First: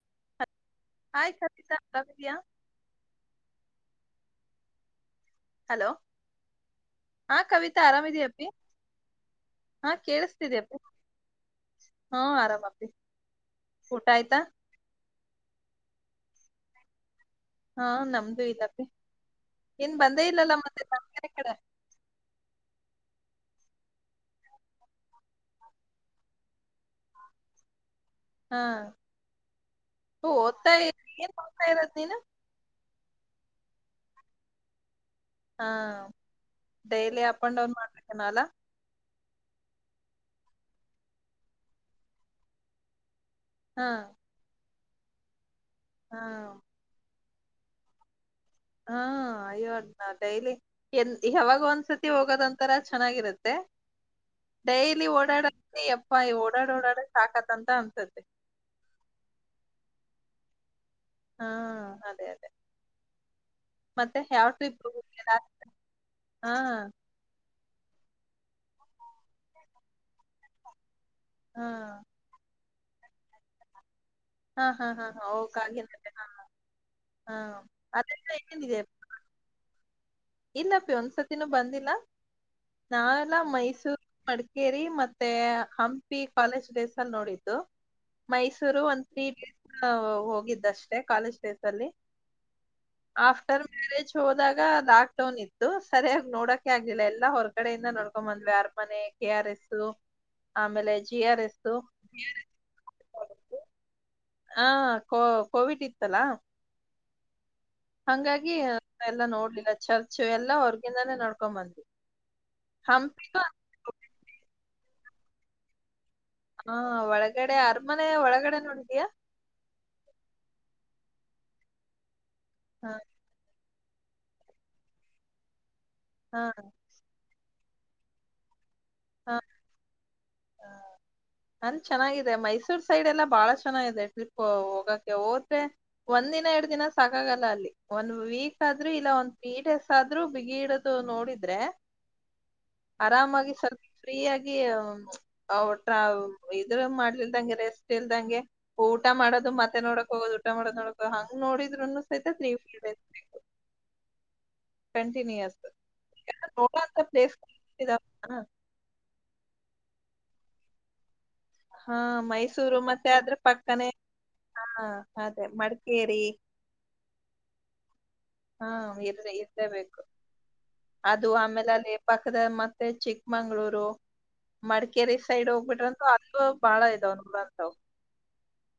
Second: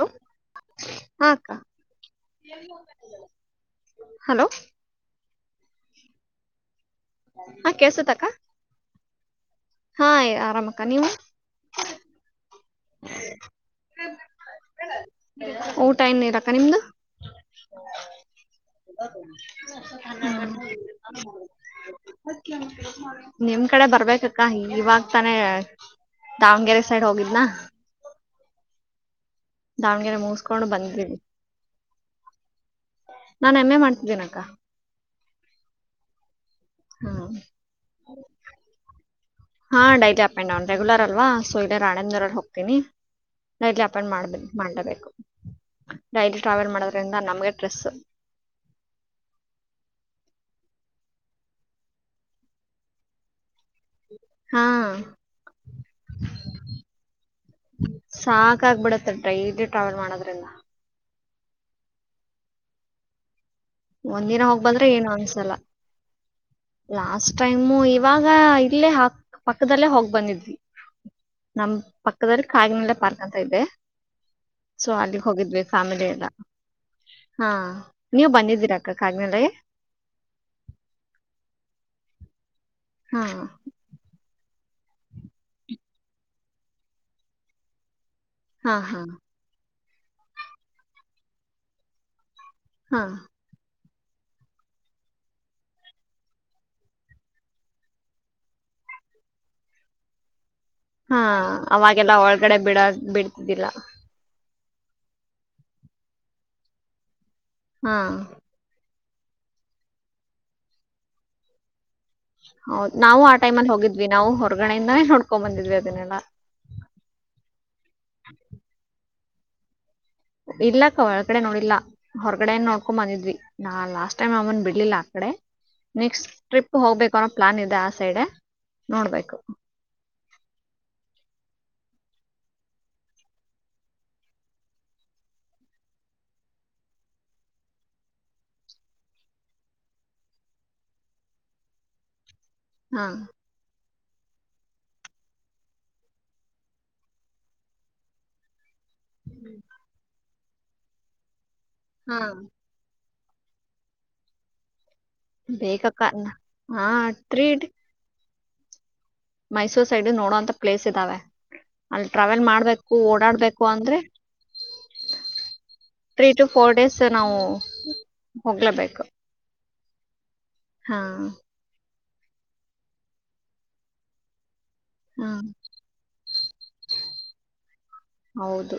Hello ಹಾ hi ಅಕ್ಕ ಕವಿತಾ ಆರಾಮಿದ್ಯಾ ಹಲೋ. ಹಲೋ ಹಾ ಕವಿತಾ ಆರಾಮಿದಿ ಅಪ್ಪಿ. ಹಾ ಕೇಳಿಸ್ತಿದೆ ಅಪ್ಪಿ ಆರಾಮಕ್ಕ ನೀವು ಹಾ ಆರಾಮ. ಊಟ ಆಯ್ತ. ಊಟ ಇನ್ ಇಲ್ಲ ಅಕ್ಕ ನಿಮ್ದು ಹಾ ನಮ್ದು ಇಲ್ಲಪ್ಪಿ ಹ ಇನ್ ಬಂದೇ ಇಲ್ಲಲ್ಲ ಮತ್ತೆ ದಾವಣಗೆರೆ [unintelligible] ಹಕ ಕಡೆ [unintelligible] ನಿಮ್ ಕಡೆ ಬರ್ಬೇಕಕ್ಕ ಇವಾಗ ತಾನೇ ದಾವಣಗೆರೆ ಸೈಡ್ ಹೋಗಿದ್ನಾ. ಹಾ ದಾವಣಗೆರೆ ಮುಗಸ್ಕೊಂಡು ಓದ್ತಾ ಏನ್ ಓದತಾ ಇರೋದ ನೀನು. ನನ್ ಎಮ್ ಎ ಮಾಡ್ತಿದ್ದೇನ ಅಕ್ಕ. ಹಾ ಹ್ಮ ಡೈಲಿ ಅಪ್ ಅಂಡ್ ಡೌನ್ ಮಾಡ್ಬೇಕೇ ನ ಅಲ್ಲಾ. ಹಾ daily up and down regular ಅಲ್ವಾ ಸೊ ಇಲ್ಲೆ ರಾಣೆಂದ ದರಲ್ಲಿ ಹೋಗ್ತೀನಿ. ಡೈಲಿ ಹಾ ಆಪ್ ಎಂಡ್ ಮಾಡ್ಬೇಕ ಮಾಡ್ಲಬೇಕ. ಹಾ ಡೈಲಿ ಟ್ರಾವೆಲ್ ಮಾಡೋದ್ರಿಂದ ನಮ್ಗೆ ಸ್ಟ್ರೆಸ್. ಹಾ ಅಯ್ಯೋ ಅದನ ಡೈಲಿ ಎನ್ ಯಾವಾಗ ಒಂದ್ಸತಿ ಹೋಗೋದೊಂತರ ಚೆನ್ನಾಗಿರತ್ತ. [unintelligible] ಹಾ ಡೈಲಿ ಓಡಾಡದೆ ಎಪ್ಪ ಈ ಓಡಾಡ ಓಡಾಡ ಸಾಕತ್ಂತ ಅನ್ಸುತ್ತೆ. ಸೋ ಡೈಲಿ ಟ್ರಾವೆಲ್ ಮಾಡೋದ್ರಿಂದ. ಹಾ ಅದೇ ಅದೇ. ಮತ್ತೆ ಒಂದಿನ ಯಾವ ಹೋಗ್ ಬಂದ್ರೆ ಟ್ರಿಪ್ ಏನು ಅನ್ಸಲ್ಲ ಹಾ ಲಾಸ್ ಟೈಮ್. ನಮ್ಮ ಇವಾಗ ಇಲ್ಲೇಾ ಪಕ್ಕದಲ್ಲೇ ಹೋಗ್ ಬಂದಿದ್ವಿ ಹಾ ನಮ ಪಕ್ಕದಲ್ಲಿ. ಕಾಗಿನಲ್ಲೆ ಪಾರ್ಕ್ ಅಂತ ಇದೆ ಹಾ. ಹಾ ಹಾ ಸೊ ಹಾ ಅಲ್ಲಿಗ ಹಾ ಓ ಹೋಗಿದ್ವಿ ಫ್ಯಾಮಿಲಿ ಕಾಗಿನೆಲೆ ಹಾ ಎಲ್ಲ ಹಾ ಅದೆಲ್ಲ ನೀವು ಬಂದಿದ್ರರಿ. ಏನಿದೆ [unintelligible] ಕಾಗಮಿಲಯ. ಇಲ್ಲ ಅಪ್ಪಿ ಒಂದ್ಸತಿನೂ ಬಂದಿಲ್ಲ ಹಾ ನನ್ ಮೈಸೂರ್ ಮಾಡಿ. ಕೇರಿ ಮತ್ತೆ ಹಂಪಿ ಕಾಲೇಜ್ ಡೇಸ್ ಅಲ್ಲಿ ನೋಡಿದ್ದು. ಹಾ ಮೈಸೂರು ಹಾ ಒಂದ್ ತ್ರೀ ಡೇಸ್ ಹೋಗಿದ್ದಷ್ಟೇ ಕಾಲೇಜ್ ಡೇಸ್ ಅಲ್ಲಿ. ಹಾ ಆಫ್ಟರ್ ಮ್ಯಾರೇಜ್ ಹೋದಾಗದಾ ೌನ್ ಇತ್ತು ಸರಿಯಾಗಿ ನೋಡಕೆ ಆಗ್ಲಿಲ್ಲ ಎಲ್ಲಾ ಹೊರಗಡೆಯಿಂದ ನೋಡ್ಕೊ ಬಂದ್ವಿ ಅರಮನೆ ಕೆ ಆರ್ ಎಸ್ ಆಮೇಲೆ ಜಿ ಹಾ ಆರ್ ಎಸ್ ಹ್ಮ್ ಅವಾಗೆಲ್ಲ ಒಳಗಡೆ ಬಿಡ ಬಿಡ್ತಿದ್ದಿಲ್ಲ ಹಾ ಕೋ ಕೋವಿಡ್ ಇತ್ತಲಾ ಹಾ ಹಂಗಾಗಿ ಎಲ್ಲ ನೋಡ್ಲಿಲ್ಲ ಚರ್ಚ್ ಎಲ್ಲಾ ಹೊರ್ಗಿಂದಾನೇ ನಡ್ಕೊ್ ಬಂದ್ವಿ ಹೌದ್ ನಾವು ಆ ಹಂಪಿಗೂ ಟೈಮ್ ಅಲ್ಲಿ ಹೋಗಿದ್ವಿ ನಾವು ಹೊರಗಣೆಯಿಂದೇ ನೋಡ್ಕೊಂಡ್ ಬಂದಿದ್ವಿ ಅದನ್ನೆಲ್ಲಾ ಹಾ ಒಳಗಡೆ ಅರಮನೆ ಒಳಗಡೆ ನೋಡಿದಿಯಾ ಇಲ್ಲಕ್ಕ ಒಳಗಡೆ ನೋಡಿಲ್ಲಾ ಹೊರಗಡೆ ಹಾ ನೋಡ್ಕೊ ಬಂದಿದ್ವಿ ನಾ ಲಾಸ್ಟ್ ಟೈಮ್ ಅವನ್ ಬಿಡ್ಲಿಲ್ಲ ಆ ಕಡೆ ನೆಕ್ಸ್ಟ್ ಹಾ ಟ್ರಿಪ್ ಹೋಗ್ಬೇಕುನ ಪ್ಲಾನ್ ಇದೆ ಆ ಸೈಡ್ ಹಾ ನೋಡ್ಬೇಕು ಅಂದ ಚೆನ್ನಾಗಿದೆ ಮೈಸೂರ್ ಸೈಡ್ ಎಲ್ಲಾ ಬಾಳ ಚೆನ್ನಾಗಿದೆ ಟ್ರಿಪ್ ಹೋಗಕ್ಕೆ ಹೋದ್ರೆ ಒಂದ ದಿನ ಎರಡು ದಿನ ಸಾಕಾಗಲ್ಲ ಅಲ್ಲಿ ಒಂದ್ ವೀಕ್ ಆದ್ರೂ ಇಲ್ಲ ಒಂದ್ ತ್ರೀ ಡೇಸ್ ಆದ್ರೂ ಬಿಗಿ ಇಡದು ನೋಡಿದ್ರೆ [inaudible] ಹಾ ಆರಾಮಾಗಿ ಸ್ವಲ್ಪ ಫ್ರೀ ಆಗಿಟ್ರ ಇದ್ರ ಮಾಡ್ಲಿಲ್ದಂಗೆ ರೆಸ್ಟ್ ಇಲ್ದಂಗೆ ಊಟ ಮಾಡೋದು ಮತ್ತೆ ನೋಡಕೋ್ ಊಟ ಮಾಡೋ್ ನೋಡಕೋ ಹಂಗ ನೋಡಿದ್ನು ಹಾ ಸೈತತ್ರೀ ಫ ಕಂಟಿನ್ಯೂಯಸ್ ಬೇಕಕ್ಕ ಹಾ ನೋಡಂತ ಪ್ಲೇಸ್ ಟ್ರೀಟ್ ಮೈಸೂರ್ ಸೈಡ್ ನೋಡೋಂತ ಪ್ಲೇಸ್ ಇದಾವೆ ಹಾ ಅಲ್ಲಿ ಟ್ರಾವೆಲ್ ಮೈಸೂರು ಮಾಡ್ಬೇಕು ಮತ್ತೆ ಅದ್ರ ಓಡಾಡ್ಬೇಕು ಪಕ್ಕನೆ ಅಂದ್ರೆ ಹಾ ಅದೇ ಮಡಿಕೇರಿ ೀ ಟು ಫೋರ್ ಡೇಸ್ ನಾವು ಹಾ ಹೋಗ್ಲೇಬೇಕು ಇರ್ದೆ ಇರ್ಲೇಬೇಕು ಹಾ ಅದು ಆಮೇಲೆ ಅಲ್ಲಿ ಪಕ್ಕದ ಮತ್ತೆ ಚಿಕ್ಕಮಂಗ್ಗಳೂರು ಮಡಿಕೇರಿ ಹಾ ಸೈಡ್ ಹೋಗ್ಬಿಟ್ರಂತೂ ಬಾಳ ಇದಾವ ನಮ ಅರ್ಥಾವ ಹೌದು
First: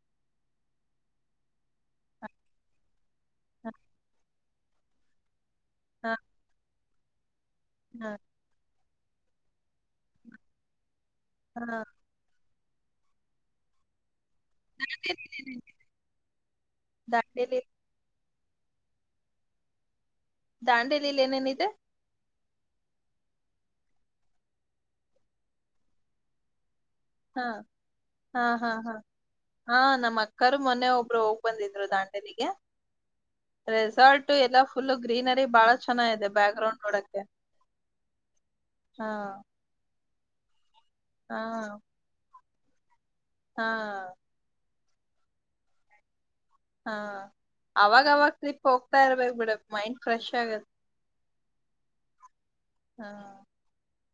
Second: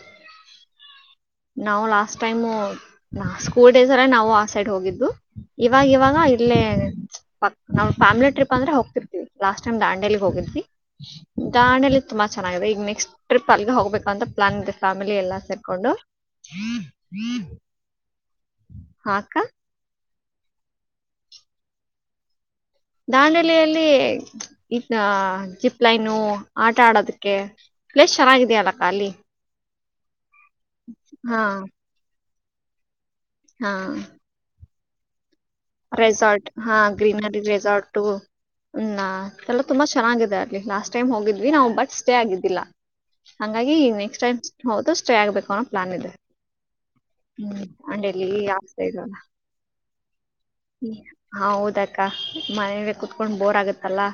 ನಾವು ಲಾಸ್ಟ್ ಟೈಮು ನಾ ಸ್ಕೂಲ್ ಡೇಸ್ಲ್ಲ ನಾವು ಆ ಸೈಡ್ ಹೋಗಿದ್ದು ಇವಾಗ ಹಾ ಇವಾಗ ಇಲ್ಲೇ ನಾ ಹಾ ಫ್ಯಿಲಿ ಟ್ರಿಪ್ ಅಂದ್ರೆ ಹೋಗತಿರ್ತಿವಿ ಲಾಸ್ ಟೈಮ್ ದಾಂಡೇಲಿಗ್ ಹೋಗಿದ್ವಿ ಹಾ ದಾಣಿಯಲಿ ತುಂಬಾ ಚೆನ್ನಾಗಿದೆ ಈಗ ನೆಕ್ಸ್ಟ್ ಟ್ರಿಪ್ ಅಲ್ಲಿಗೆ ಹೋಗ್ಬೇಕಂತ ಪ್ಲನ್ ಫ್ಯಾಮಿಲಿ ಎಲ್ಲಾ ಸೇರ್ಕೊಂಡು ದಾಂಡೇಲಿ ಹಾಕ್ಕ ದಾಂಡೇಲಿಲಿ ಏನೇನ ಇಿದೆ ದಾಂಡಲೆಯಲ್ಲಿ ಇ ಜಿಪ್ ಲೈನು ಆ ಆಡೋದಕ್ಕೆ ಹಾ ಪ್ಲೇಸ್ ಹಾ ಹಾ ಚೆನ್ನಾಗಿದ್ಯಲ್ಲಕ್ಕ ಹಾ ಅಲ್ಲಿ ಹಾ ನಮ್ ಮೊನ್ನೆ ಒಬ್ರು ಹಾ ಹೋಗ್ ಬಂದಿದ್ರು ದಾಟೆನಿಗೆ ಹಾ ರೆಸಾರ್ಟ ಎಲ್ಲಾ ಫುಲ್ ಗ್ರೀನರಿ ಬಾಳ ಚೆನ್ನಾಗಿದೆ ರೆಸಾರ್ಟ್ ಬ್ಯಾಕ್ ಹಾ ಗ್ರೌಂಡ್ ನೋಡಕ್ಕೆ ಗ್ರೀನರಿ ರೆಸಾರ್ಟಲ್ಲ ಹಾ ತು ಚೆನ್ನಾಗಿದೆ ಅಲ್ಲಿ ಲಾಸ್ಟ್ ಟೈಮ್ ಹೋಗಿದ್ವಿ ಹಾ ನಾವು ಬಟ್ ಸ್ಟೇ ಆಗಿದ್ದಿಲ್ಲಾ ಹಾ ಹಂಗಾಗಿ ನೆಕ್ಸ್ಟ್ ಟೈಮ್ ಹೌದು ಸ್ಟೇ ಆಗ್ಬೇಕು ಅನ್ನೋ ಪ್ಲಾನ್ ಇದೆ ಹಾ ಹ್ಮ್ ಅಂಡಲ್ಲಿ ಅವಾಗವಾಗ ಟ್ರಿಪ್ ಆಾಸ್ತ ಹೋಗ್ತಾ ಇದಲ್ಲ ಇರ್ಬೇಕ್ ಬಿಡ ಮೈಂಡ್ ಫ್ರೆಶ್ ಆಗತ್ ಹ ಹೌದಕ್ಕ ಮನೇ ಹ ಕುೂತ್ಕೊಂಡ್ ಬೋರ್ ಆಗತ್ತಲ್ಲಾ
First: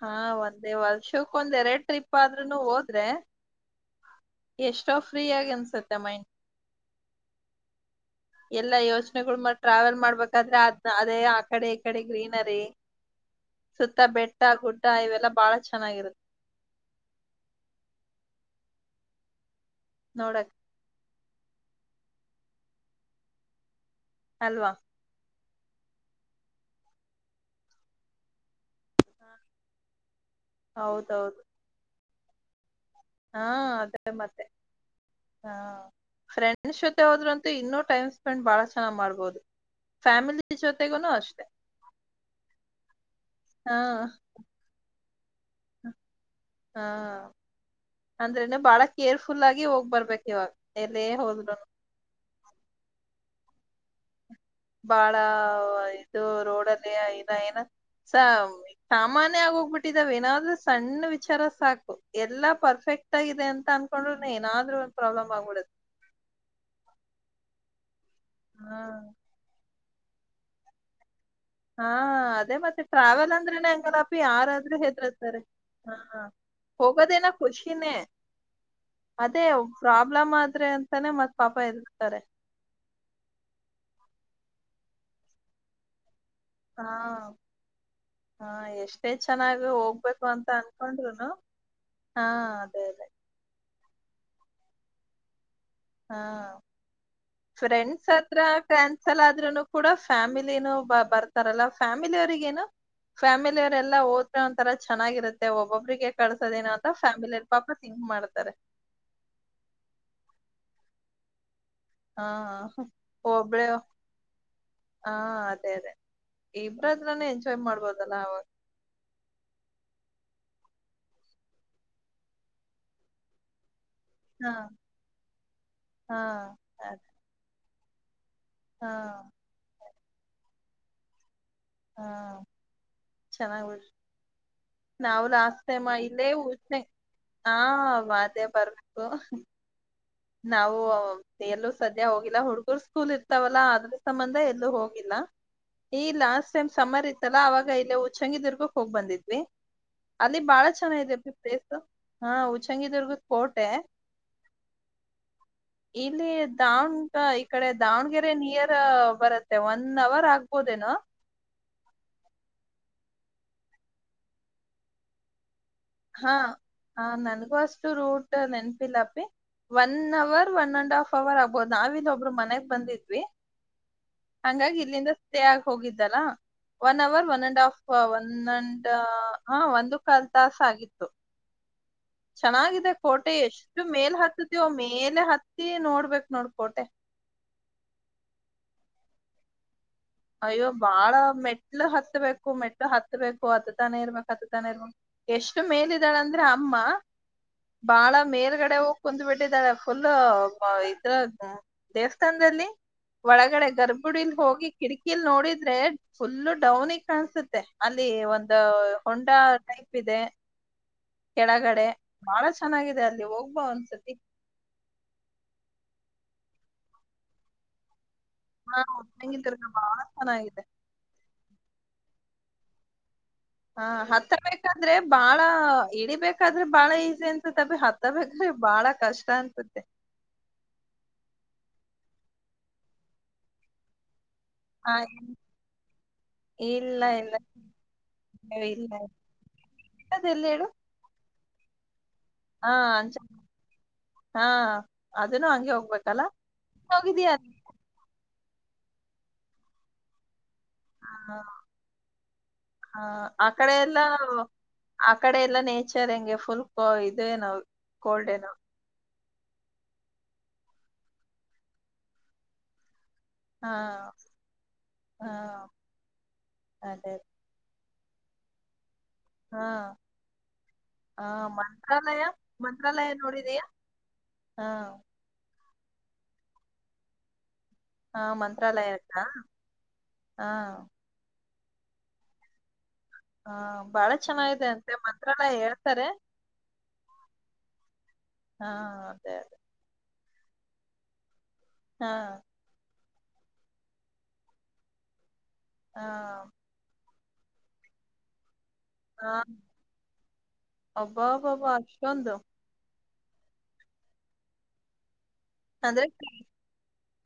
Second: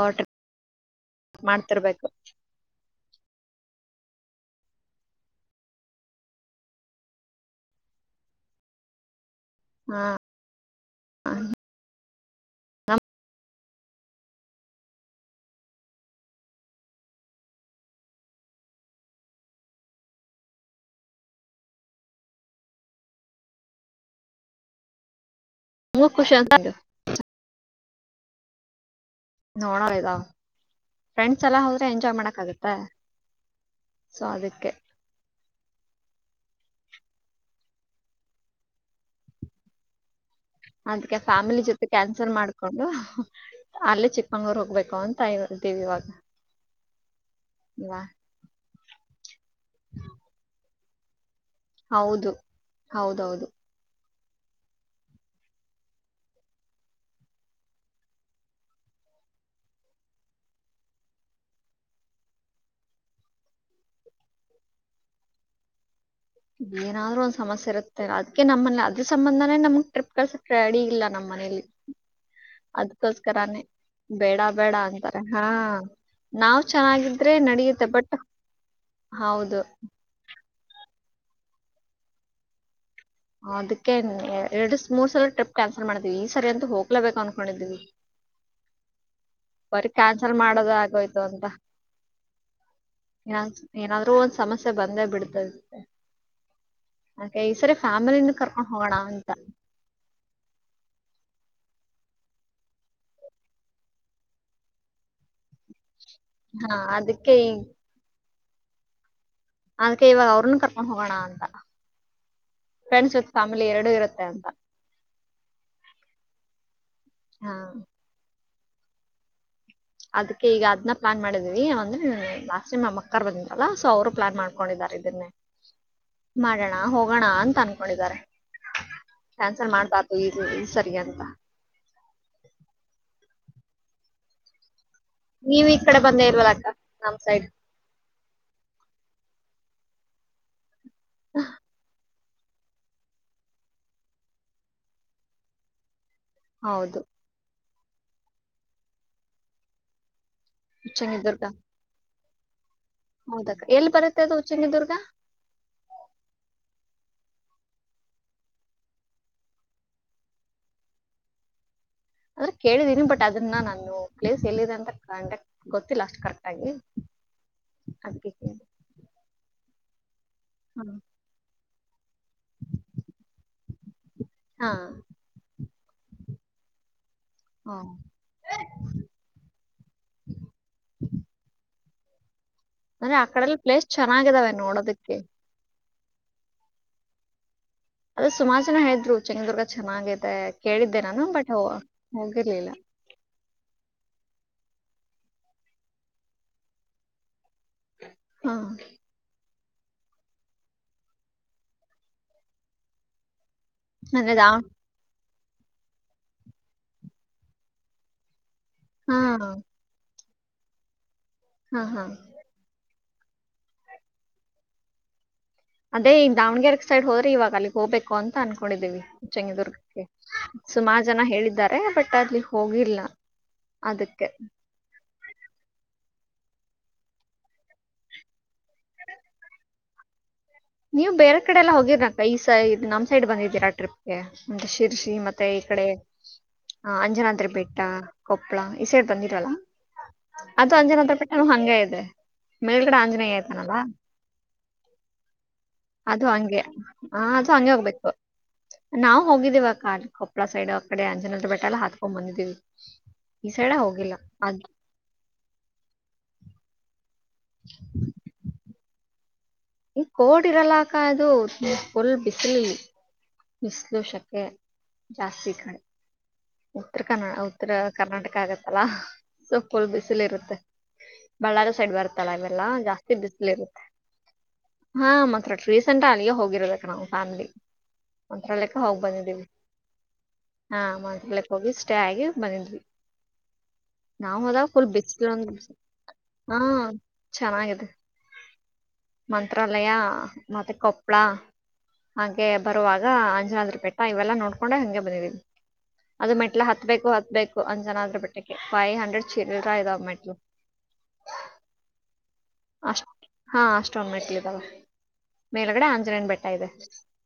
ಹಾ ಒಂದೇ ವರ್ಷಕ್ಕ ಒಂದ್ ಎರಡ್ ಮಾಡ್ತಿರ್ಬೇಕು ಟ್ರಿಪ್ ಆದ್ರರುನು ಹೋದ್ರೆ ಎಷ್ಟೋ ಫ್ರೀ ಆಾಗಿ ಅನ್ಸತ್ತೆ ಮೈಂಡ್ ಎಲ್ಲಾ ಯೋಚನೆಗಳು ಮ ಟ್ರಾವೆಲ್ ಹಾ ಮಾಡ್ಬೇಕಾದ್ರೆ ಅದ್ ಅದೇ ಆ ಕಡೆ ಈ ಕಡೆ ಗ್ರೀನ್ ರ ಸುತ್ತ ಬೆಟ್ಟ ಗುಡ್ಡ ಇವೆಲ್ಲಾ ಬಾಳ ಚೆನ್ನಾಗಿರುತ್ತೆ ನೋಡಕ್ ಅಲ್ವಾ ಮೂ ಕುುಷ ನೋಡೋರಿದಾ ಹೌದೌದು ಫ್ರೆಂಡ್ಸ್ ಎಲ್ಲ ಹೋದ್ರೆ ಎಂಜಾಯ್ ಮಾಡಕ್ ಆಗತ್ತೆ ಹಾ ಅದೇ ಸೊ ಮತ್ತೆ ಅದಕ್ಕೆ ಹಾ ಫ್ರೆಂಡ್ ಹೋದ್ರಂತೆ ಇನ್ನೂ ಟೈಮ್ ಸ್ಪೆಂಡ್ ಬಹಳ ಚೆನ್ನ ಮಾಡಬಹುದು ಫ್ಯಾಮಿಲಿ ಜೊತೆಗುನು ಅದ್ಕ ಅಷ್ಟೆ ಫ್ಯಾಮಿಲಿ ಜೊತೆ ಕ್ಯಾನ್ಸಲ್ ಮಾಡ್ಕೊಂಡು ಹಾ ಅಲ್ಲೇ ಚಿಕ್ಕಮಂಗ್ಳೂರ್ ಹೋಗ್ಬೇಕು ಅಂತ ಇದ್ದೀವಿ ಇವಾಗ ಹಾ ಅಲ್ವಾ ಅಂದ್ರೇನೆ ಬಾಳ ಕೇರ್ಫುಲ್ ಆಗಿ ಹೋಗ್ಬರ್ಬೇಕಕ್ ಇವಾಗ ಎಲ್ಲೇ ಹೋದ್ಲುೂ ಹೌದು ಹೌದೌದು ಬಾಳ ಇದು ರೋಡ್ ಅಲ್ಲಿ ಇನ ಏನ ಸ ಸಾಮಾನ್ಯ ಆಗ ಹೋಗ್ಬಿಟ್ಟಿದಾವ ಏನಾದ್ರೂ ಸಣ್ಣ ವಿಚಾರ ಸಾಕು ಎಲ್ಲಾ ಪರ್ಫೆಕ್ಟ್ ಕಕ್ಟ್ ಆಗ ಅನ್ಕೊಂಡ್ರ್ ಏನಾದ್ ಒಂದ ಪ್ರಾಬ್ಲ್ ಆಗ್ಬಿಡೆ ಹ ಏನಾದ್ೂ ಒಂದ್ ಸಮಸ್ಯೆ ಇರುತ್ತೆ ಅದ್ ಹಾ ನಮ್ಮಲ್ಲಿ ಅದ್ರ ಸಂಬಂಧಾನೇ ನಮ್ಗ್ ಟ್ರಿಪ್ ಕಲ್ಸ ರೆಡಿ ಇಲ್ಲ ನಮ್ ಮನೇಲಿ ಹಾ ಅದೇ ಮತ್ತೆ ಟ್ರಾವೆಲ್ ಅದ್ಕೋಸ್ಕರಾನೇ ಅಂದ್ರೆನೆ ಹಂಗಲ್ಲಪಿ ಬೇಡ ಬೇಡ ಯಾರಾದ್ರೂ ಅಂತಾರೆ ಹೆದರ್ತಾರೆ ಹಾ ಹಾ ನಾವ್ ಹೋಗೋದೇನ ಚೆನ್ನಾಗಿದ್ರೆ ನಡಿಯುತ್ತೆ ಖುಷಿನೇ ಬಟ್ ಅದೇ ಹೌದು ಪ್ರಾಬ್ಲಮ್ ಆದ್ರೆ ಅಂತಾನೇ ಮತ್ ಪಾಪ ಇರ್ತಾರೆ ಅದ್ಕ್ಕೆ ಎರಡ್ ಮೂರ್ ಸಲ ಟ್ರಿಪ್ ಕ್ಯಾನ್ಸಲ್ ಮಾಡಿದ ಈ ಸರಿ ಅಂತೂ ಹಾ ಹೋಗಲೇಬೇಕು ಅನ್ಕೊಂಡಿದ್ವಿ ಹಾ ಎಷ್ಟೇ ಚೆನ್ನಾಗಿ ಬರಿ ಹೋಗ್ಬೇಕು ಕ್ಯಾನ್ಸಲ್ ಅಂತ ಮಾಡೋದು ಆಗೋಯ್ತು ಅನ್ಕೊಂಡ್ರುನು ಅಂತ ಹಾ ಅದೇ ಅದೇ ಏ ಏನಾದ್ರರು ಒಂದ್ ಸಮಸ್ಯೆ ಬಂದೇ ಬಿಡ್ತದೆ ಹಾ ಅದ್ಕೆ ಈ ಸರಿ ಫ್ರೆಂಡ್ಸ್ ಫ್ಯಾಮಿಲಿನ ಹತ್ರ ಕರ್ಕೊಂಡ್ ಹೋಗೋಣ ಕ್ಯಾನ್ಸಲ್ ಅಂತ ಆದ್ನು ಕೂಡ ಫ್ಯಾಮಿಲಿನೂ ಬರ್ತಾರಲ್ಲ ಫ್ಯಾಮಿಲಿಯ ಅವರಿಗೇನು ಫ್ಯಾಮಿಲವರೆಲ್ಲ ಓದ್ರೆ ಒಂಂತರ ಚೆನ್ನಾಗಿರುತ್ತೆ ಒಬ್ಬೊಬ್ಬ್ರಿಗೆ ಹಾ ಕಳಸೋದೇನ ಅಂತ ಅದಕ್ಕೆ ಫ್ಯಾಮಿಲಿ ಈ ಎಲ್ಲಿ ಪಾಪ ತಿಂಂಗಕ್ ಮಾಡ್ತಾರೆ ಅದ್ಕ್ಕೆ ಇವಾಗ ಅವ್ರನ್ನ ಕರ್ಕೊಂಡ್ ಹೋಗೋಣ ಅಂತ ಹಾ ಫ್ರೆಂಡ್ಸ್ ವಿತ್ ಫ್ಯಾಮಿಲಿ ಹಬಳೋ ಎರಡು ಇರುತ್ತೆ ಅಂತ ಹಾ ಅದೇ ಅದೇ ಇಬ್ರತ್ರ್ರನೆೇ ಹಾ ಎಂಜಾಯ್ ಮಾಡ್ಬೋದಲ್ಲ ಅವಾಗ ಅದ್ ಈಗ ಅದನ್ನ ಪ್ಲಾನ್ ಮಾಡಿದೀವಿ ಅಂದ್ರೆ ಲಾಸ್ಟ್ ಟಮ್ ನಮ್ಮ ಅಕ್ಕಾರ್ ಬಂದಲ್ಲಾ ಸೊ ಅವರು ಪ್ಲಾನ್ ಹಾ ಮಾಡ್ಕೊಂಡಿದ್ದಾರೆ ಇದನ್ನೇ ಹಾ ಮಾಡೋಣ ಅದ್ ಹೋಗೋಣ ಅಂತ ಅನ್ಕೊಂಡಿದ್ದಾರೆ ಹಾ ಕ್ಯಾನ್ಸಲ್ ಮಾಡಬಾ್ದು ಇ ಇ ಸರಿ ಅಂತ ಹಾ ಚೆನ್ನಾಗ್ ಬಿಡರಿ ನಾವು ನೀವ್ ಈ ಲಾಸ್ತಮ ಕಡೆ ಬಂದೇ ಇಲ್ಲೇ ಇಲ್ವಲ್ಲ ಅಕ್ಕ ಊಷೆ ನಮ್ ಸೈಡ್ ಹಾ ವಾದೇ ಬರ್ಬೇಕು ನಾವು ಎಲ್ಲೂ ಸದ್ಯ ಹೋಗ ಹುಡುಗರ್ ಸ್ಕೂಲ್ ಇರ್ತಾವಲ್ಲಾ ಅದ್ರ ಸಂಬಂಧ ಎಲ್ಲೂ ಹೋಗಿಲ್ಲ ಈ ಲಾಸ್ಟ್ ಟೈಮ್ ಹೌದು ಸಮಮ್ಮರ್ ಇತ್ತಲ್ಲ ಅವಾಗ ಇಲ್ಲ ಹುಚ್ಚಂಗಿದದುರ್ಗಕ್ ಹೋಗ್ ಬಂದಿದ್ವಿ ಅಲ್ಲಿ ಬಾಳ ಚೆನ್ನ ಅ ಉಚ್ಚಂಗಿದುರ್ಗ ಪ್ಲೇಸ್ ಹಾ ಹಚಂಗಿಿದದುರ್ಗ ಹೌದಕ್ಕ ಕೋರ್ಟೆ ಎಲ್ಲಿ ಬರುತ್ತೆ ಅದು ಉಚ್ಚಂಗಿದುರ್ಗ ಇಲ್ಲಿ ದಾವನ್ ಈ ಕಡೆ ದಾವಣಗೆರೆ ನಿಯರ್ ಬರತ್ತೆ ಒನ್ ಅವರ್ ಆಗ್ಬೋದೇನ ಅ್ರೆ ಕೇಳಿದೀನಿ ಬಟ್ ಅದನ್ನ ನಾನು ಪ್ಲೇಸ್ ಎಲ್ಲಿದೆ ಅಂತ ಕಕ್ ಹಾ ನನಗೂ ಅಷ್ಟು ರೂಟ್ ಅದಕ್ಕೆ ನೆನಪಿಲ್ಲಪಿ one hour one hmm and half hour ಆಗ್ಬಹದು ನಾವಿಂದ ಒಬ್ರು ಮನೆಗ್ ಬಂದಿದ್ವಿ ಹಾ ಹಂಗಾಗಿ ಇಲ್ಲಿಂದ ಸ್ಟೇ ಆಗ ಹೋಗಿದ್ದಲ್ಲ ಒನ್ ಅವರ್ ಒ ಅಂಡ್ ಹಾ ಆಫ್ ಒಂದಂಡ್ ಹ ಒಂದು ಕಲ್ ತಾಸ ಆಗಿತ್ತು ಚೆನ್ನಾಗಿದೆ ಅಂದ್ರೆ ಆ ಕೋಟೆ ಕಡೆಲ್ಲ ಎಷ್ಟು ಪ್ಲೇಸ್ ಮೇಲೆ ಚೆನ್ನಾಗಿದಾವೆ ಹತ್ತತಿವ ನೋಡೋದಕ್ಕೆ ಮೇಲೆ ಹತ್ತಿ ನೋಡ್ಬ ಹಬೇಕ ನೋಡ್ಕೋಟೆ ಅದದು ಸುಮಾರುನ ಹೆಿದ್ರು ಚಂಗದುರ್ಗ ಅಯ್ಯೋ ಬಾಳ ಮೆಟ್ಲು ಹತ್ತಬೇಕು ಹೋಗಿರ್ಲಿಲ್ಲ ಮೆಟ್ಲು ಹತ್ಬೇಕು ಅದ ತಾನೇ ಇರ್ಬೇಕ ಎಷ್ಟು ಮೇಲಿದಾಳ ಅಂದ್ರೆ ಅಮ್ಮ ಬಾಳ ಹಾ ಮೇಲ್ಗಡೆ ಹೋಗ್ ಕುಂದ್ ಬಿಟ್ಟಿದ್ದಾಳೆ ಫುಲ್ ಇದ್ರ ದೇವಸ್ಥಾನದಲ್ಲಿ ಒಳಗಡೆ ಗರ್ಭುಡಿಲಿ ಅಂದ್ರೆ ದಾ ಹೋಗಿ ಕಿಲ್ ನೋಡಿದ್ರೆ ಫುಲ್ಲು ಡೌನಿಗೆ ಕಾಣಸುತ್ತೆ ಅಲ್ಲಿ ಒಂದು ಅ ಹಾ ಹೊಂಡಾ ಟೈಪ್ ಇದೆ ಹಾ ಕೆಳಗಡೆ ಹಾ ಬಾಳ ಚೆನ್ನಾಗಿದೆ ಅಲ್ಲಿ ಹೋಗ್ಬಾ ಒಂದ್ಸತಿ ಅದೇ ಈಗ ದಾವಣಗೆರೆಗೆ ಸೈಡ್ ಹೋದ್ರಿವಾಗ ಅಲ್ಲಿಗ್ ಹೋಗಬೇಕು ಕೋ ಅಂತ ಹಾ ಅನ್ಕೊಂಡಿದ್ದೀವಿ ಉದ್ದಂಗಿದರ್ಗ ಬಾಳ ಚೆಂಗದುರ್ಗಕ್ಕೆ ಚೆನ್ನಾಗಿದೆ ಸುಮಾರು ಜನ ಹೇಳಿದ್ದಾರೆ ಬಟ್ ಅಕ್ಕಅಲ್ಲಿ ಹೋಗಿಲ್ಲ ಹ ಅದಕ್ಕೆ ಹತ್ತರ್ಬೇಕಾದ್ರೆ ಬಾಳ ಇಡಿಬೇಕ ಹಾದ್ರೆ ಬಾಳ ಈಸಿ ಅನ್ಸತ್ತ ಅಬೀ ಹತ್ತಬೇಕ್ರಿ ಬಾಳ ಕಷ್ಟ ಅನ್ಸತ್ತ ನೀವ್ ಬೇರೆ ಕಡೆ ಎಲ್ಲ ಹೋಗಿದ್ರಕ್ಕ ಈ ಸೈಡ್ ನಮ್ ಸೈಡ್ ಬಂದಿದ್ದೀರಾ ಟ್ರಿಪ್ಗೆ ಮೆ ಹ ಶಿರ್ಸಿ ಮತ್ತೆ ಈ ಕಡೆ ಹ ಇಲ್ಲ ಇಲ್ಲ ಅಂಜನಾಥ್ರ ಬೆೇಟ್ಟ ಕೊಪ್ಪಳ ಈ ಇಲ್ಲ ಸೈಡ್ ಬಂದಿರವಲ್ಲ ಇಲ್ಲ ಎಲ್ಲಿ ಹೇಳು ಅದು ಅಂಜನಾಥ್ರ ಬೇಟ್ಟೆ ಏನು ಹಂಗ ಇದೆ ಹಾ ಮೇಲ್ಗಡೆ ಅಂಜ ಆಂಜನೇಯ ಆಯ್ತಾನವಾ ಹಾ ಅದೂನು ಹಂಗೆ ಹೋಗ್ಬೇಕಲ್ಲ ಅದು ಹಂಗೆ ಆ ಹೋಗಿದ್ಯಾ ಅದು ಅಲ್ಲಿ? ಹಂಗೆ ಹೋಗ್ಬೇಕು ನಾವವು ಹೋಗಿದ್ದೀವ ಕಾರ್ ಹಳ ಸೈಡ್ ಆ ಕಡೆ ಅಂಜನ ಬೆಟ್ಟೆಲ್ಲ ಹಾತ್ಕೊಂಡ್ ಬಂದಿದೀವಿ ಆ ಆ ಈ ಸೈಡ ಕಡೆ ಎಲ್ಲಾ ಹೋಗಿಲ್ಲ ಅ ಆ ಕಡೆ ಎಲ್ಲಾ ನೇಚರ್ ಹೆಂಗೆ ಫುಲ್ ಇ ನೋ ಕೋಲ್ಡ್ ಏನುೋ ಈ ಕೋಡ್ ಇರಲ್ಲಾಕ್ಕ ಅದು ನಿ ಫುಲ್ ಬಿಸಿಲಿ ಹಾ ಮಿಸಲು ಶಕೆ ಹಾ ಜಾಸ್ತಿ ಕಡೆ ಉತ್ತರ ಅದೇ ಕನ್ನಡ ಉತ್ತರ ಕರ್ನಾಟಕ ಆಗತ್ತಲ್ಲ ಹಾ ಸೊಪ್ಪುಲ್ ಬಿಸಿಲು ಇರುತ್ತೆ ಹಾ ಬಳ್ಳಾರಿ ಸೈಡ್ ಮಂತ್ರಾಲಯ ಬರುತ್ತಳ ಇವೆಲ್ಲ ಮಂತ್ರಾಲಯ ಜಾಸ್ತಿ ಬಿಸಿಲಿ ನೋಡಿದೀಯಾ? ಇರುತ್ತೆ ಹಾ ಮತ್ರ ರೀಸೆಂಟ್ ಅಲ್ಲಿಯ ಹೋಗಿರಬೇಕಕ್ ನಾವ್ ಫ್ಯಾಮಿಲಿ ಹಾ ಒಂತ್ರರ ಲೆಕ್ಕ ಮಂತ್ರಾಲಯ ಹೋಗಿ ಹತ್ರ ಬಂದಿದ್ದೀವಿ ಹಾ ಮಂತ್ರಾಲಯಕ್ಕೆ ಹೋಗಿ ಸಷ್ಟೇ ಆಗಿ ಬಂದಿದ್ವಿ ಹಾ ಬಾಳ ನಾವ್ ಚೆನ್ನಾಗಿದೆ ಹೋದಾಗ ಫುಲ್ ಅಂತೆ ಮಂತ್ರ ಬಿಸಿಲು ಅಂದ ಎಲ್ಲ ಹೇಳ್ತಾರೆ ಹಾ ಚೆನ್ನಾಗಿದೆ ಹಾ ಅದೇ ಮಂತ್ರಾಲಯ ಮತ್ತೆ ಕೊಪ್ಪಳ ಹಾ ಹಾಗೆ ಬರುವಾಗ ಅಂಜನಾದ್ರ ಪೆಟ್ಟ ಇವೆಲ್ಲಾ ನೋಡ್ಕೊಂಡ ಹಂಗೆ ಬಂದಿದೀವಿ ಹಾ ಅದು ಮೆಂಟ್ಲ ಹತ್ಬೇಕು ಬೇಕು ಅಂದ್ ಜನ ಅದ್ರ ಬಿಟ್ಟಕ್ಕೆ ಫೈವ್ ಹಂಡ್ರೆಡ್ ಹಾ ಚೀರರ ಇದಾವ ಮೆಟ್ಲು ಅಬ್ಬಾಬಾಬಾ ಅಷ್ಟೊಂದು ಅಷ್ಟ ಹಾ ಅಷ್ಟೊಂದ ಮೆಟ್ಲಿದಾವೆ ಅಂದ್ರೆ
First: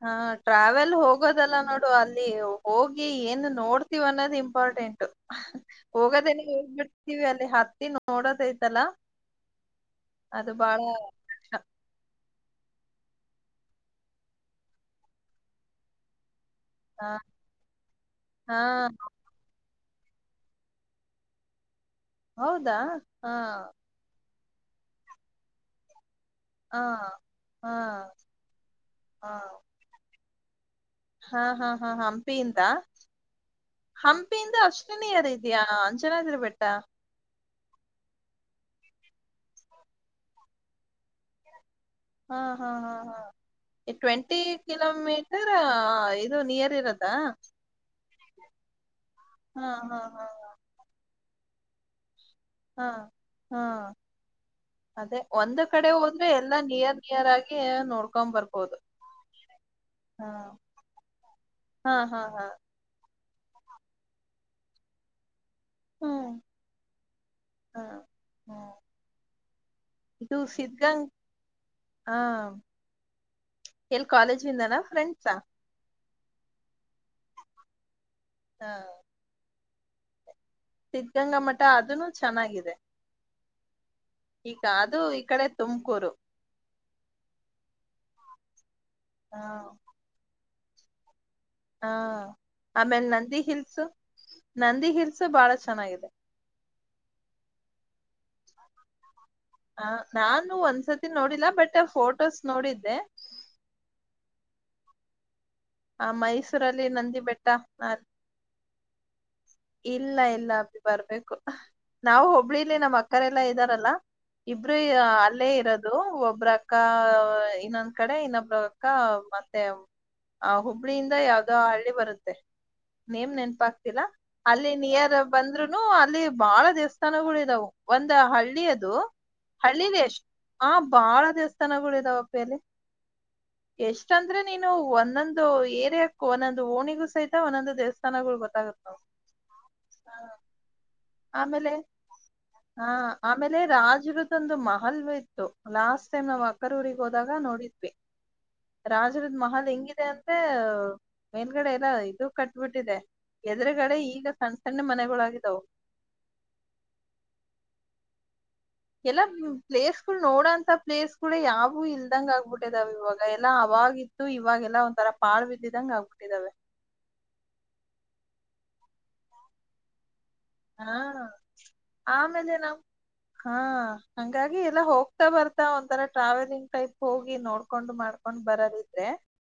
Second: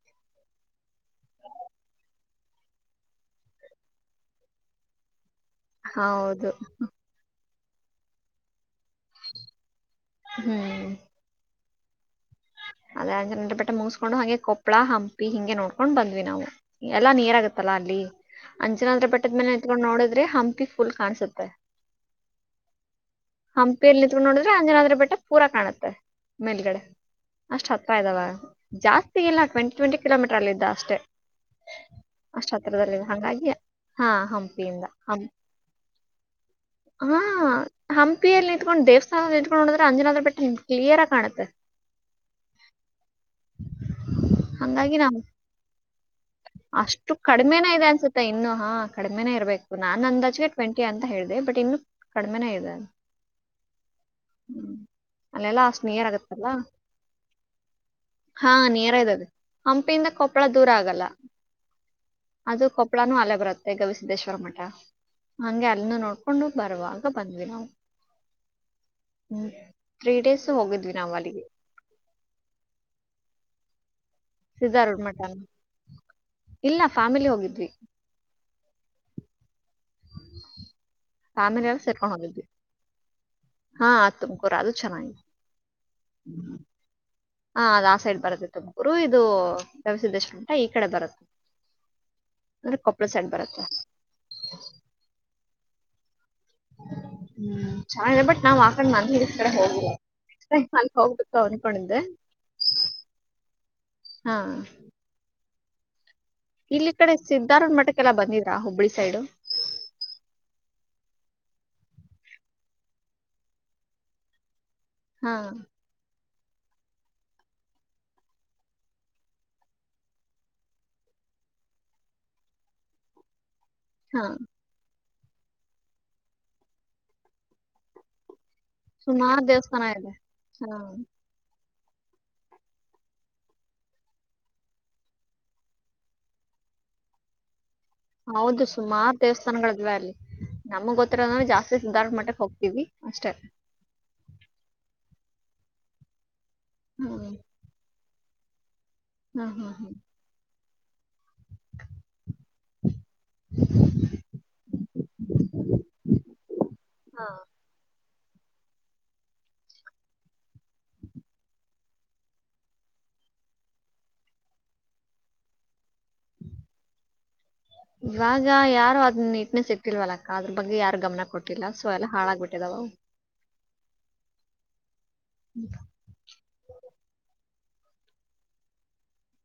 ಹ ಟ್ರಾವೆಲ್ ಹೋಗೋದಲ್ಲ ನೋಡು ಅಲ್ಲಿ ಹೋಗಿ ಏನ್ ನೋಡ್ತಿವ ಅನ್ನೋದು ಇಂಪಾರ್ಟೆಂಟ್ ಹೋಗೋದೇನೆ ಹೌದು ಹೋಗ್ಬಿಡ್ತೀವಿ ಅಲ್ಲಿ ಹತ್ತಿ ನೋಡೋದಐ್ತಲ್ಲ ಅದು ಬಾಳ ಹ್ಮ್ ಅದೇ ಜನ್ರ ಬೆಟ್ಟೆ ಮುಗಿಸಸ್ಕೊಂಡು ಹಂಗೆ ಕೊಪ್ಪಳ ಹಂಪಿ ಹಿಂಗೆ ನೋಡ್ಕೊಂಡ್ ಬಂದ್ವಿ ನಾವು ಹಾ ಎಲ್ಲಾ ನೀರ ಆಗತ್ತಲ್ಲಾ ಅಲ್ಲಿ ಹಾ ಅಂಚನ ಆದ್ರೆ ಬೆಟ್ಟದ್ಮೇಲೆ ನೋಡಿದ್ರೆ ಹಂಪಿ ಫುಲ್ ಕಾಣಸುತ್ತೆ ಹೌದಾ ಹಾ ಹಂಪಿಯರ್ ನಿತ್ಕೊಂಡು ನೋಡಿದ್ರೆ ಅಂಜನಾದ್ರ ಬೆಟ್ಟ ಪೂರಾ ಕಾಣತ್ತೆ ಮೇಲ್ಗಡೆ ಹಾ ಅಷ್ಟ್ ಹಾ ಹತ್ತತ್ರ ಇದಾವ ಜಾಸ್ತಿ ಹಾ ಇಲ್ಲ ಟ್ವೆಂಟಿ ಟ್ವೆಂಟಿ ಕಿಲೋಮೀಟರ್ ಅಲ್ಲ ಇದ್ದ ಅಷ್ಟೇ ಹಾ ಹಾ ಹಾ ಅಷ್ಟ ಹಂಪಿಯಿಂದ ಹತ್ರರದಲ್ಲಿ ಹಂಗಾಗಿಿಯ ಹಾ ಹಂಪಿಯಿಂದ ಅಷ್ಟು ಹ ನಿಯರ್ ಇದೆಯಾ ಅಂಜನಾದ್ರಿ ಬೆಟ್ಟ ಹಾ ಹಂಪಿಯಲ್ಲಿ ನಿಂಕೊಂಡು ದೇವಸ್ಥಾನದಲ್ಲಿ ಇಂಕೊಂಡುೋಿದ್ರ ಅಂಜನನಾ್ರ ಬೆಟ್ಟ ಹಮ ಕ್ಲಿಯರ್ಾಗಿ ಕಾಣುತ್ತೆ ಹಾ ಹಾ ಹಾ ಹಾ ಟ್ವೆಂಟಿ ಹಂಗಾಗಿ ನಾವು ಕಿಲೋಮೀಟರ್ ಇದು ನಿಯರ್ ಅಷ್ಟು ಇರದಾ ಕಡಿಮೆನೇ ಇದೆ ಅನ್ಸುತ್ತೆ ಇನ್ನು ಹಾ ಕಡಿಮೆನೇ ಹಾ ಇರ್ಬೇಕು ಹಾ ನಾನ್ ಹಾ ಅಂದಾಜೆ ಟ್ವೆಂಟಿ ಅಂತ ಹೇಳಿದೆ ಬಟ್ ಇನ್ನು ಕಡಿಮೆ ಹಾ ಹಾ ಹ್ಮ್ ಅದೇ ಒಂದ್ ಅಲ್ಲೆಲ್ಲಾ ಅಷ್ಟ್ ಕಡೆ ನಿಯರ್ ಹೋದ್ರೆ ಆಗತ್ತಲ್ಲ ಎಲ್ಲಾ ನಿಯರ್ ನಿಯರ್ ಆಗಿ ನೋಡ್ಕೊಂಡ್ ಹಾ ಬರ್ಬೋದು ನಿಯರ್ ಇದಾವೆ ಹಂಪಿಯಿಂದ ಹಾ ಕೊಪ್ಪಳ ದೂರ ಆಗಲ್ಲ ಹಾ ಹಾ ಹಾ ಅದು ಕೊಪ್ಪಳಾನೂ ಅಲ್ಲೇ ಬರುತ್ತೆ ಗವಿಸಿದ್ದೇಶ್ವರ ಮಠ. ಹಂಗೆ ಅಲ್ಲಿನ ಹ್ಮ್ ನೋಡ್ಕೊಂಡು ಬರುವಾಗ ಬಂದ್ವಿ ನಾವು ಹಾ ಹ್ಮ್ ಹ್ಮ್ ತ್ರೀ ಇದು ಡೇಸ್ ಹೋಗಿದ್ವಿ ಸಿದ್ಧಗಂಗ್ ನಾವ ಅಲ್ಲಿಗೆ ಹಾ ಎಲ್ಲಿ ಕಾಲೇಜ್ ಇಿಂದನ ಸಿದ್ಧಾ ರೂಢ ಮಠ ಫ್ರೆಂಡ್ಸಾ ಇಲ್ಲ ಫ್ಯಾಮಿಲಿ ಹೋಗಿದ್ವಿ ಹಾ ಸಿದ್ಧಗಂಗಾ ಮಠ ಫ್ಯಾಮಿಲಿ ಎಲ್ಲ ಅದನು ಸೇರ್ಕೊಂಡ್ ಹೋಗಿದ್ವಿ ಚೆನ್ನಾಗಿದೆ ಹಾ ತುಮಕ ಈಗ ರಾಜೂ ಚನ್ನ ಅದು ಈ ಕಡೆ ತುಮಕೂರು ಹಾ ಅದ್ ಆ ಸೈಡ್ ಬರತ್ತೆ ತುಮಕೂರು ಇದು ಹ ರವಿಸಿದ್ದೇಶಮಂಟ ಈ ಕಡೆ ಬರುತ್ತೆ. ಹಾ ಅಂದ್ರೆ ಆಮೇಲೆ ಕೊಪ್ಪಳ ಸೈಡ್ ನಂದಿ ಬರುತ್ತೆ ಹಿಲ್ಸ್ ನಂದಿ ಹಿಲ್ಸ್ ಬಹಳ ಚೆನ್ನಾಗಿದೆ. ಹ್ಮ್ ಚನ್ನಾಗಿದೆ ಬಟ್ ನಾವ್ ಆಕಡೆ ನಂದಿ ಹಿ [unintelligible] ಹೋಗ ಆ ನಾನು ನನ್ ಒಂದ್ಸತಿ ಹೋಗ್ಬೇಕು ನೋಡಿಲ್ಲ ಬಟ್ ಅನ್ಕೊಂಡಿದ್ದೆ. ಫೋಟೋಸ್ ನೋಡಿದ್ದೆ ಹಾ ಆ ಮೈಸೂರಲ್ಲಿ ಇಲ್ಲಿ ಈ ಕಡೆ ನಂದಿ ಬೆಟ್ಟ ಸಿದ್ದಾರೂಡ್ ಆ, ಮಠಕ್ಕೆಲ್ಲಾ ಬಂದಿದ್ರ ಹುಬ್ಬಳಿ ಸೈಡು. ಇಲ್ಲ ಇಲ್ಲ ಅ ಬರ್ಬೇಕು. ನಾವು ಹಬ್ಳಿಲಿ ನಮ್ಮ್ ಅಕ್ಕರೆಲ್ಲಾ ಇದ್ದಾರಲ್ಲಾ ಇಬ್ರು ಹಾ ಅಲ್ಲೇ ಇರದು. ಒಬ್ರಕ್ಕ ಇನ್ನೊಂದ್ ಕಡೆ ಇನ್ನೊಬ್ರಕ್ಕ ಮತ್ತೆ ಆ ಹುಬ್ಳಿಯಿಂದ ಯಾವ್ದೋ ಹಳ್ಳಿ ಬರುತ್ತೆ ನೇಮ್ ನೆನಪಾಗ್ತಿಲ್ಲ. ಹಾ ಅಲ್ಲಿ ನಿಯರ್ ಬಂದ್ರುನು ಅಲ್ಲಿ ಬಾಳ ದೇವಸ್ಥಾನಗಳ ಇದಾವು ಒಂದ ಹಳ್ಳಿ [unintelligible] ಹಳ್ಳಿಯದು ಸುಮಾರು ದೇವಸ್ಥಾನ ಹಳ್ಳಿಲಿ ಇದೆ ಎಷ್ಟ ಆ ಹಾ ಬಾಳ ದೇವಸ್ಥಾನಗಳು ಇದಾವಪ್ಪಿ ಯಲ್ಲಿ. ಎಷ್ಟಂದ್ರೆ ನೀನು ಒಂದೊಂದು ಏರಿಯಾಕ್ಕೂ ಒಂದೊಂದು ಓಣಿಗೂ ಸಹಿತ ಒಂದೊಂದು ದೇವ [unintelligible] ನಗಳು [unintelligible] ಗೊತ್ತಾಗುತ್ತೆ. ಮ್ಮತ್ ದೇವಸ್ಥಾನಗಳಿದವೆ ಅಲ್ಲಿ. ನಮಗ್ ಗೊತ್ತಿರೋದಂದ್ರೆ ಆಮೇಲೆ ಜಾಸ್ತಿ ಸಿದ್ಧಾರೂಢ ಮಠಕ್ಕೆ ಹೋಗ್ತೀವಿ ಹಾ ಅಷ್ಟೇ ಆಮೇಲೆ ರಾಜರುದದೊಂದು ಮಹಲ್ಯ [unintelligible] ಲಾಸ್ಟ್ ಟೈಮ್ ನಾವ್ ಅಕ್ಕರೂರಿಗ್ ಹ್ಮ್ ಹೋದಾಗ ನೋಡಿದ್ವಿ. ರಾಜರದ್ ಹ್ಮ್ ಮಹಲ್ ಹ್ಮ್ ಹ್ಮ್ ಹೆಂಗಿದೆ ಅಂದ್ರೆ ಮೇಲ್ಗಡೆ ಎಲ್ಲ ಇದು ಕಟ್ಬಿಟ್ಟಿದೆ. ಎದುರುಗಡೆ ಈಗ ಸಣ್ಣ್ ಸಣ್ಣ್ ಮನೆಗಳಾಗಿದವು. ಹಾ ಎಲ್ಲಾ ಪ್ಲೇಸ್ ಗಳು ನೋಡಂತ ಪ್ಲೇಸ್ ಗಳು ಯಾವು ಇಲ್ದಂಗ ಆಗ್ಬಿಟ್ಟದಾವ ಇವಾಗ ಎಲ್ಲಾ ಅವಾಗ. ಅವವಾಗಿತ್ತು ಇವಾಗೆಲ್ಲಾ ಒಂಥರ ಪಾಳ್ ಬಿದ್ದಿದಂಗ ಆಗ್ಬಿಟ್ಟಿದಾವೆ. ಇವಾಗ ಯಾರು ಅದ್ ನೀಟ್ನೆಸ್ ಇಟ್ಟಿಲ್ವಲ್ಲ. ಅದ್ರ ಬಗ್ಗೆ ಯಾರು ಹಾ ಗಮನ ಕೊಟ್ಟಿಲ್ಲ ಸೊ ಎಲ್ಲ ಹಾಳಾಗ್ಬಿಟ್ಟಿದಾವ ಅವು. [unintelligible] ಗಿ ಎಲ್ಲ ಹೋಗ್ತಾ ಬರ್ತಾ ಒಂತರ ಟ್ರಾವೆಲಿಂಗ್ [unintelligible] ಕೈಪ್ ಹೋಗಿ ನೋಡ್ಕೊಂಡು ಮಾಡ್ಕೊಂಡ್ ಬರದಿದ್ರೆ.